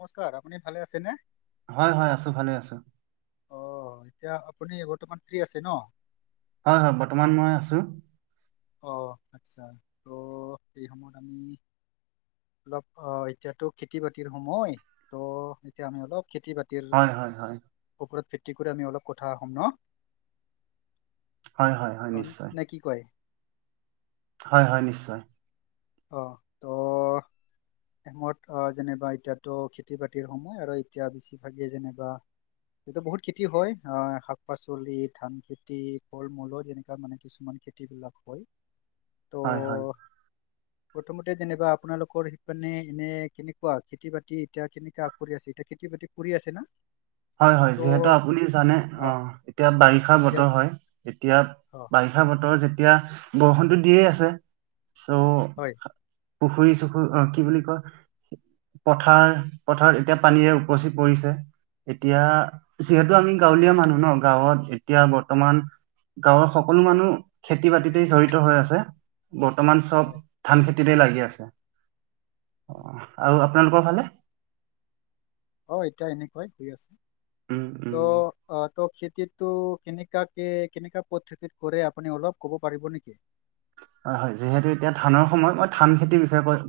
নমস্কাৰ, আপুনি ভালে আছেনে? হয়, হয়, আছোঁ ভালে আছোঁ। অ', এতিয়া আপুনি বৰ্তমান ফ্ৰী আছে ন? হয়, হয় বৰ্তমান মই আছোঁ। অ', আচ্ছা, ত' এই সময়ত আমি অলপ অ', এতিয়াটো খেতি বাতিৰ সময়, ত' এতিয়া আমি অলপ খেতি বাতিৰ হয়, হয়, হয়। ওপৰত ভিত্তি কৰি আমি অলপ কথা হম ন? হয়, হয়, হয়, অ', নিশ্চয়। নে কি কয়? হয়, হয়, নিশ্চয়। অ, ত' সময়ত আহ, যেনিবা এতিয়াটো খেতি বাতিৰ সময় আৰু এতিয়া বেছিভাগে যেনিবা, এইটো বহুত খেতি হয় আহ শাক -পাচলি, ধান খেতি, ফল মূল এনেকুৱা মানে কিছুমান খেতিবিলাক হয়। হয়, হয়। ত' [inaudible] প্ৰথমতে যেনিবা আপোনালোকৰ খেইপিনে এনে কেনেকুৱা? খেতি বাতি এতিয়া কেনেকুৱা আগবাঢ়ি আছে এতিয়া খেতি কৰি আছে না? হয়- হয় ত' যিহেতু আপুনি জানে। অ, এতিয়া বাৰিষা ইয়াৰ বতৰ বি- হয় এতিয়া। অ বাৰিষা বতৰত যেতিয়া বৰষুণটো দিয়েই আছে। হয়। পুখুৰী- চুখুৰী অ, কি বুলি কয়। পথাৰ- পথাৰত এতিয়া পানীৰে উপচি পৰিছে। এতিয়া, যিহেতু আমি গাঁৱলীয়া মানুহ ন গাঁৱত এতিয়া বৰ্তমান গাঁৱৰ সকলো মানুহ খেতি বাতিতে জড়িত হৈ আছে। বৰ্তমান চব হয় ধান খেতি খেতিতে লাগি আছে। অ, হয়। আৰু আপোনালোকৰ ফালে? অ, এতিয়া এনেকুৱাই হৈ আছে। উম, ত' উম। আহ ত'খেতি টো কেনেকাকে, কেনেকা পদ্ধতিত কৰে আপুনি অলপ কব পাৰিব নিকি? হয়- হয় যিহেতু এতিয়া ধানৰ সময় মই ধান খেতি বিষয়ে কয়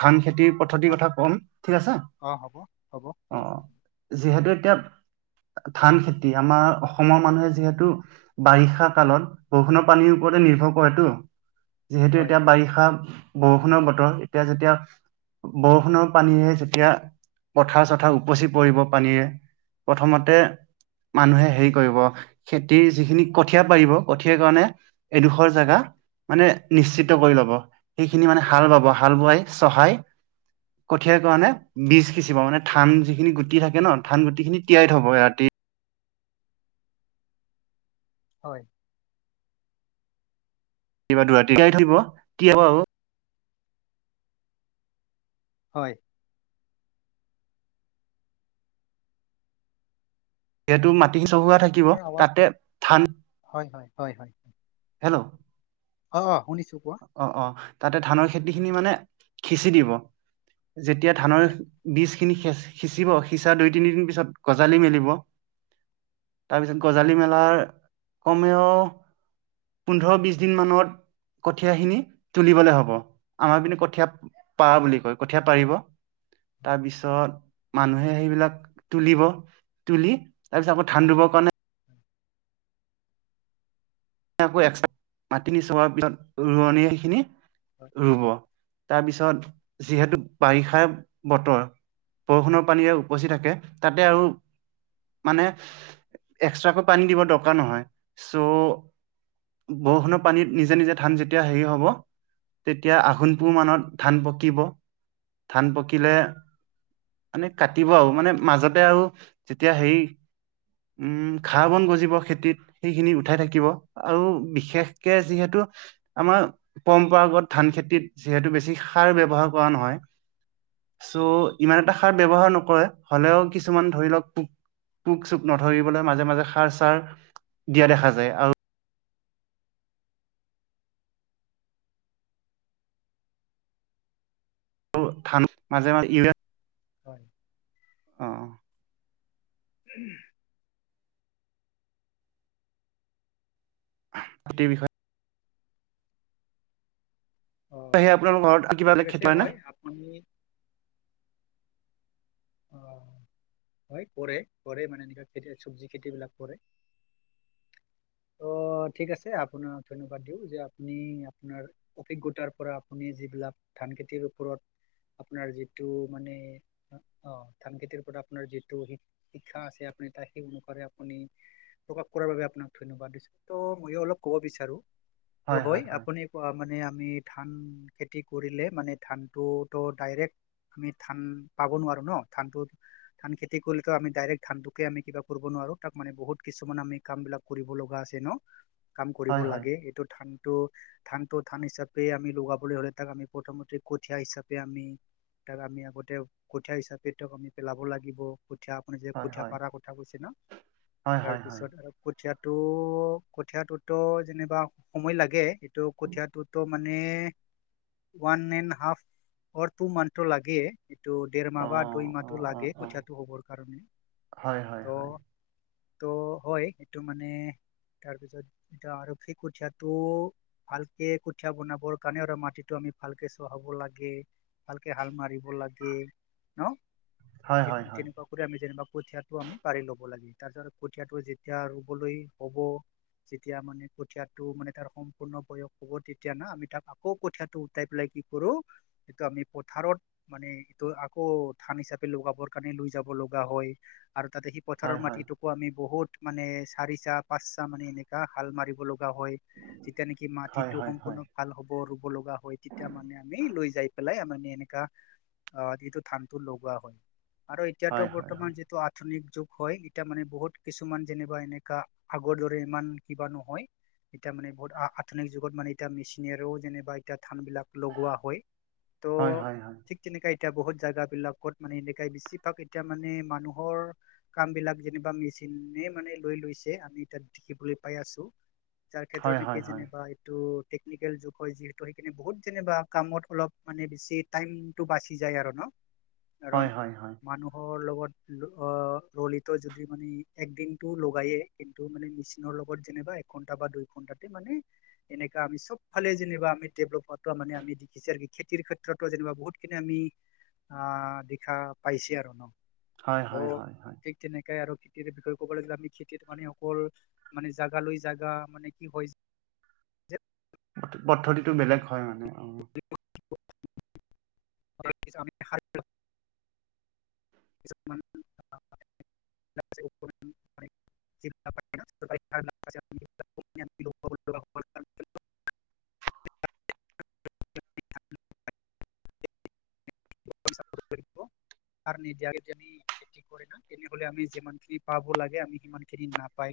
ধান। খেতি পদ্ধতিৰ অ কথা কম। ঠিক আছে। অ হ'ব হ'ব অ, ঠিক আছে যিহেতু এতিয়া ধান খেতি আমাৰ অসমৰ মানুহে, যিহেতু বাৰিষা কালত বৰষুণৰ পানীও ওপৰতে নিৰ্ভৰ কৰেতো। যিহেতু হয় এতিয়া বাৰিষা বৰষুণৰ বতৰ এতিয়া, যেতিয়া বৰষুণৰ পানীৰে যেতিয়া পথাৰ -চথাৰ উপচি পৰিব পানীৰে। প্ৰথমতে মানুহে হেৰি কৰিব। খেতিৰ যিখিনি কঠীয়া পাৰিব কঠিয়াৰ কাৰণে এডোখৰ জাগা মানে নিশ্চিত কৰি ল'ব। সেইখিনি মানে হাল বাব হাল বোৱাই চহাই। কঠিয়াৰ কাৰণে বীজ সিঁচিব। মানে ধান যিখিনি গুটি থাকে ন ধান গুটি খিনি তিয়াই থব। ৰাতি হয়। কিবা দুৰাতিই [unintelligible] থ কি হ আৰু হয়। যিহেতু মাটি চহোৱা থাকিব আপোনাৰ আৱাজটো তাতে ধান হয় হয় হয় হয়। হেল্ল'। অ', অ', শুনিছো। কোৱা অ', অ', তাতে ধানৰ খেতি খিনি মানে সিচি দিব যেতিয়া ধানৰ হয় বিজ খিনি সিঁচিব সিঁচা দুই তিনি দিন পিছত গজালি মেলিব। তাৰপিছত গজালি মেলাৰ কমেও পোন্ধৰ বিশ দিন মানত কঠীয়া খিনি তুলিবলে হব আমাৰ পিনে কঠীয়া পাৰা বুলি কয়। কঠীয়া পাৰিব। হয় তাৰ পিছত মানুহে সেইবিলাক তুলিব তুলি তাৰপিছত আকৌ ধান ৰুব কাৰণে হয় কে আকৌ এস্কত্ৰা মাটিখিনি চহোৱাৰ পিছত ৰোৱনিয় সেইখিনি হয় ৰুব। তাৰপিছত যিহেতু বাৰিষাৰ বতৰ বৰষুণৰ পানীৰে উপচি থাকে তাতে আৰু মানে এক্সট্ৰাকৈ পানী দিব দৰকাৰ নহয়। চ বৰষুণৰ পানীত নিজে নিজে ধান যেতিয়া হেৰি হব তেতিয়া আঘোণ পুহ মানত ধান পকিব ধান পকিলে মানে কাটিব আৰু মানে মাজতে আৰু যেতিয়া হেৰি উম, ঘা বন গজিব খেতিত সেইখিনি উঠাই থাকিব আৰু বিশেষকে যিহেতু আমাৰ পৰম্পৰাগত ধান খেতিত যিহেতু বেছি সাৰ ব্যৱহাৰ কৰা নহয় [inaudible] চৌ' ইমান এটা সাৰ ব্যৱহাৰ নকৰে হলেও কিছুমান ধৰি লওক পোক পোক চোক নধৰিবলে মাজে মাজে সাৰ চাৰ দিয়া দেখা যায় আৰু ধান মাজে ই হয়। অ', উম, তটেই বিষয়ে অ সেই আপোনালোকৰ ঘৰত কিবা ঠিক বেলেগ আছে খেতি হয় নে আপুনি [inaudible] হয় কৰে, কৰে মানে এনেকুৱা খেতিৰ চবজি খেতিবিলাক কৰে। ত', ঠিক আছে আপোনাক ধন্যবাদ দিওঁ যে আপুনি আপোনাৰ অভিজ্ঞতাৰ পৰা আপুনি যি যিবিলাক ধান খেতিৰ ওপৰত আপোনাৰ যিটো মানে অ', ধান খেতিৰ পৰা আপোনাৰ যিটো শিক্ষা আছে আপুনি তাত সেই অনুসাৰে আপুনি কোৱাৰ বাবে আপোনাক ধন্যবাদ দিছো। ত' ময়ো অলপ ক'ব বিচাৰোঁ ত' হয় আপুনি কোৱা মানে আমি ধান খেতি কৰিলে মানে ধানটোতো ডাইৰেক্ট আমি ধান পাব নোৱাৰোঁ ন ধানবোৰ ধান খেতি কৰিলেটো আমি ডাইৰেক ধানটোকে আমি কিবা কৰিব নোৱাৰো তাক মানে বহুত কিছুমান আমি কাম বিলাক কৰিব লগা আছে ন, কাম কৰিব হয় হয় লাগে এইটো ধানটো ধানটো ধান হিচাপে আমি লগাবলৈ হ'লে তাক আমি প্ৰথমতে কঠীয়া হিচাপে আমি তাক আমি আগতে কঠীয়া হিচাপে তেওঁক আমি পেলাব লাগিব কঠীয়া আপুনি যে হয় কঠীয়া হয় পাৰা কথা কৈছে ন! হয় হয় হয় তাৰপিছত কঠিয়াত টো কঠিয়টোতো যেনিবা সময় লাগে এইটো কঠিয়া টোতো মানে one and half or two মান্থটো লাগে এইটো অ ডেৰমাহ বা অ দুইমাহটো অ লাগে অ কঠীয়াটো হ'বৰ কাৰণে, হয় হয় হয় ত' ত' হয় এইটো মানে তাৰ পিছত এ আৰক্ষী কুঠিয়টো ভালকে কুঠিয়া বনাবৰ কাৰণে আৰু মাটিতটো আমি আমি ভালকে চহাব লাগে ভালকে হাল মাৰিব লাগে ন। হয় হয় তেনেকুৱা কৰি আমি যেনা কঠিয়াটো আমি পাৰি ল'ব লাগে। তাৰপিছত কঠীয়াটো যেতিয়া ৰুবলৈ হ'ব যেতিয়া মানে কঠিয়াটো মানে তাৰ সম্পূৰ্ণ বয়স হ'ব তেতিয়া না আমি তাক আকৌ কঠিয়টো উটাই পেলাই কি কৰো এইটো আমি পথাৰত মানে এইটো আকৌ ধান হিচাপে লগাবৰ কাৰণে লৈ যাব লগা হয় আৰু তাতে সি পথাৰৰ হয় হয় মাটিটোকো আমি বহুত মানে চাৰি চাহ -পাঁচ চাহ মানে এনেকা হাল মাৰিব লগ গা হয় তেতিয়া নেকি হয় হয় মাটিটো হয় হয় সম্পূৰ্ণ ভাল হ'ব হ'ব ৰুব লগা হয় তেতিয়া মানে আমি লৈ যাই পেলাই মানে এনেকা অ, যিহেতু ধানটো লগোৱা হয় আৰু এতিয়াতো হয় হয় বৰ্তমান যিহেটো আধুনিক যুগ হয় এতিয়া মানে বহুত কিছুমান যেনিবা এনেকা আগৰ দৰে ইমান কিবা নহয় এতিয়া মানে বহুত আধুনিক যুগত মানে এতিয়া মেচিনেৰেও যেনিবা এতিয়া ধান বিলাক লগোৱা হয়। হয় হয় ত' হয় ঠিক তেনেকা এতিয়া বহুত জেগা বিলাকত মানে এনেকাই বেছিভাগ এতিয়া মানে মানুহৰ কাম বিলাক যেনিবা মেচিনে- এ মানে লৈ লৈছে আমি তাত দেখিবলৈ পাই আছো যাৰ ক্ষেত্ৰত হয় হয় হয় এতিয়া হয় যেনিবা এইটো টেকনিকেল যুগ হয় যিহেতু সেইখিনি বহুত যেনিবা কামত অলপ মানে বেছি টাইমটো বাচি যায় আৰু ন'? কাৰণ হয় হয় মানুহ হৰ লগত অ, ৰলিত যদি মানে এক দিনটো লগায়ে কিন্তু মানে মেচিনৰ লগ গত যেনিবা একঘণ্টা বা দুই ঘন্টাতে মানে এনেকা আমি চব ফালে যেনিবা আমি ডেভলপ হওঁতেওঁ মানে আমি [unintelligible] খেতিৰ ক্ষেত্ৰতো যেনিবা বহুতখিনি আমি আ দেখা পাইছে আৰু ন? হয়-হয়-হয়-হয়। তাকে আৰু খেতিৰ বিষয়ে ক'বলে [unintelligible] আমি খেতিত মানে অকল মানে জাগা লৈ জাগা মানে কি হয় যে পদ্ধতিটো বেলেগ হয় মানে অ, [unintelligible] [unintelligible] [unintelligible] [unintelligible] [unintelligible] [inaudible] তেনেহলে আমি যিমানখিনি পাব লাগে আমি সিমান খিনি নাপায়।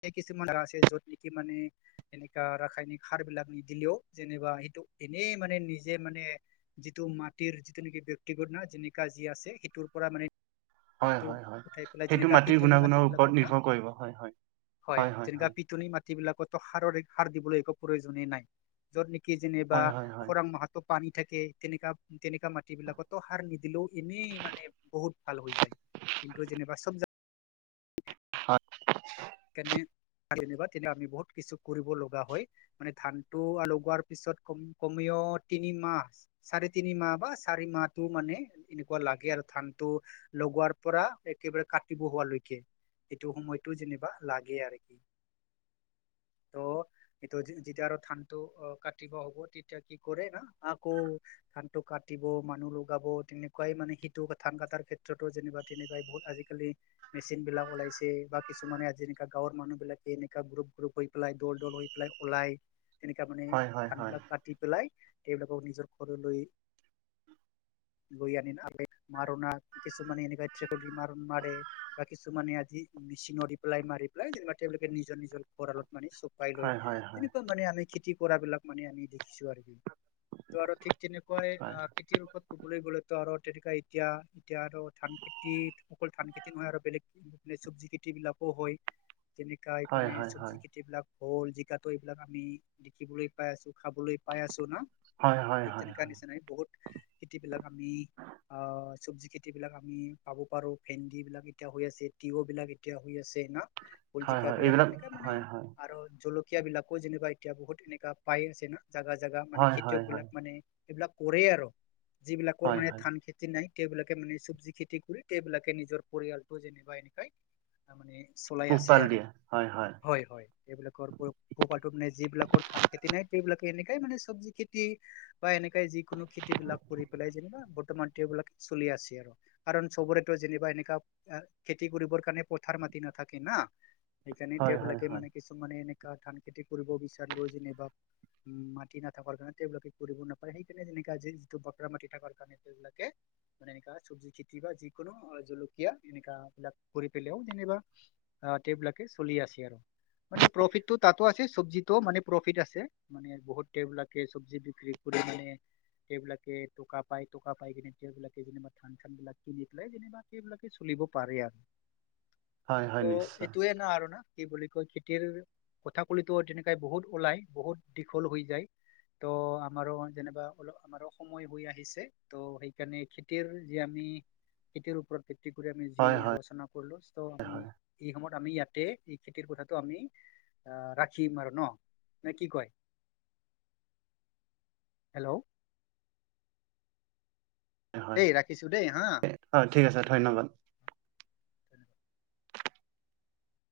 সেই কিছুমানাৰ আছে য'ত নেকি মানে এনেককা ৰাসায়নিক সাৰ বিলাক নিদিলেও যেনিবা সেইটো এনেই মানে নিজে মানে যিটো মাটিৰ যিটো নেকি ব্যয়ক্তিগত ন যেনেকা যি আছে সেইটোৰ পৰা মানে হয়, টো হয়, হয়, উঠাই পেলাই সেইটো যেনেকা মাটিৰ পিটনি মাটি গুণাগুণৰ বিলাকত ওপৰত না নিৰ্ভৰ কৰিব হয়, হয়। হয়, তেনেককা পিটননি মাটি বিলাকতো সাৰৰি। সাৰ দিবলৈ একো প্ৰয়োজনে নাই য'ত। নেকি যেনিবা হয় হয় হয় হয় খৰাং মাহাতো পানী থাকে। তেনেককা তেনেকা মাটি বিলাকতো সাৰ নিদিলেও এনেই মানে বহুত ভাল হৈ যায়। কিন্তু যেনিবা চব জ হয়। কেনে যেনিবা তো আমি বহুত কিছু কৰিব লগা হয় মানে ধানতটো লগোৱাৰ পিছত কমেও অ তিনিমাহ চাৰে তিনি মাহ বা চাৰি মাহটো মানে এনেকুৱা লাগে আৰু ধানটো। লগোৱাৰ পৰা একেবাৰে কাটিব হোৱালৈকে এইেইটো সময়তো যেনিবা লাগে আৰু কি ত' এইটো যেতিয়া আৰু ধানটো অ কাটিব হ'ব তেতিয়া কি কৰে না আকৌ ধানটো কাট। কাটিব মানুহ লগাব তেনেকুৱাই মানে সিটো ধান কাটাৰ ক্ষেত্ৰতো যেনা তেনেকুৱাই বহুত আজিকালি। মেচিন বিলাক ওলাইছে বা কিছুমানে আজি। গাঁৱৰ মানুহ বিলাকে এনেককা গ্ৰুপ গ্ৰুপ হৈ পেলাই দৌল দৌল হৈ পেলাই ওলাই। তেনেকা মানে হয় ধানবিলাক হয় কাটি পেলাই তেওঁবিলাকক নিজৰ ঘৰলৈ। লৈ আন আ মাৰনা কিছুমানে এনেকুৱা মাৰণ মাৰে বা কিছুমানে আজি মেচিন দি পেলায় মাৰে ওলাই যেনিবা তেওঁলোকে নিজৰ নিজৰ ভঁৰালত মানে চপাই লৈ। হয় হয় হয় তেনেকুৱা মানে আনে খেতি। কৰা বিলাক মানে আমি দেখিছো আৰু কি ত' আৰু ঠিক তেনেকুৱাই হয় আহ খেতিৰ ওপৰত ক'বলৈ গ'লে আৰু তেনেকুৱা এতিয়া এতিয়া আৰু ধান খেতি অকল ধান খেতি কৰা আৰু বেলেগ চবজি খেতি। এইবিলাকো হয়। যেনেকা হয় মানে হয় চব্জি হয় খেতি বিলাক ভোল জিকাটো এইবিলাক আমি দেখিবলৈ পাই আছো খাবলৈ পাই আছো না। হয় হয় ঠিক হয় তেনেকা নিচিনাই বহুত খেতি বিলাক আমি। আহ চব্জি খেতি বিলাক আমি পাব পাৰো ভেনদী বিলাক এতিয়া হৈ আছে তিয়হ বিলাক এতিয়া হৈ আছে না। কল হয় জিকা হয় বিলাক এইবিলাক তেনেকাে মানে হয় হয় আৰু জলকীয়া। সকিয়াবলাকো যেনিবা এতিয়া বহুত এনেককা পাই আছে ন জাগা জোগা মানে হয় খেতিয়ক হয় হয় বিলাক মানে এইবিলাক কৰে আৰু যিবিলাকৰ হয় মানে হয় ধান খেতি নাই। সেইবিলাকে মানে চব্জি খেতি কৰি তেওঁবিলাকে নিজৰ পৰিয়ালটো যেনিবা এনেকাই মানে চলাই আছে পোহপাল আৰু দিয়ে হয় হয়, হয়, এইবিলাকৰ পোহপাল নাই যিবিলাকৰ ধান খেতি নাই সেই। এনেকাই মানে চব্জি খেতি বা এনেকাই যিকোনো খেতি বিলাক কৰি পেলাই যেনিবা বৰ্তমান তেওঁবলাক। চলি আছে, আৰু কাৰণ চবৰেতো যেনিবা এনেকুৱা খেতি কৰিবৰ কাৰণে পথাৰ মাটি। সি নথাকে না সেইকাৰনে হয় হয় হয় এতিয়া কিছু মানে এনে ধান খেতি কৰিব বিচাৰিলেও যেনিবা উম মাটি নাথাককাৰ কাৰণে তেওঁবিলাকে কৰিব নাপাৰে সেইকাৰণে যে এ যিটো বকৰা মাটি থাককাৰ কাৰণে সবিলাকে মানে এনো চব্জি খেতি বা যিকোনো জলকীয়া এনেককা বিলিলাক কৰি পেলাইও যেনিবা আহটবিলাকে চলি আছে আৰু মানে প্ৰফিতটো তাতো আছে চব্জিতো মানে প্ৰফিত আছে মানে বহুতে এইবিলাক এ চব্জি বিক্ৰী কৰি। [inaudible] তেওঁবিলাকে টোককা পাই টোককা পাই কিনে তেওঁবিলাকে যেনা ধান চান বিলাক কিনি পেলাই যেনিবা সেইবিলাকে চ পাৰে আৰু হয়, ত' হয়, নিশ্চয়। এইটোয়ে না আৰু না কি বুলি কয় খেতিৰ কথা কলিতো তেনেকাই বহুত ওলাই বহুত দীঘল হৈ যায়। ত' আমাৰো যেনিবা অলপ আমাৰো সময় হৈ আহিছে ত' সেইকাৰণে খেতিৰ যি আমি খেতিৰ ওপৰত ভিত্তি কৰি আমি যি হয় হয় আলোচনা কৰিলো ত' হয় ত আমি ইয়াতে এই খেতিৰ কথাটো আমি আহ ৰাখিম আৰু ন ন কি কয় হেল্ল' হয় দেই ৰাখিছো দেই হা অ ঠিক আছে ধন্যবাদ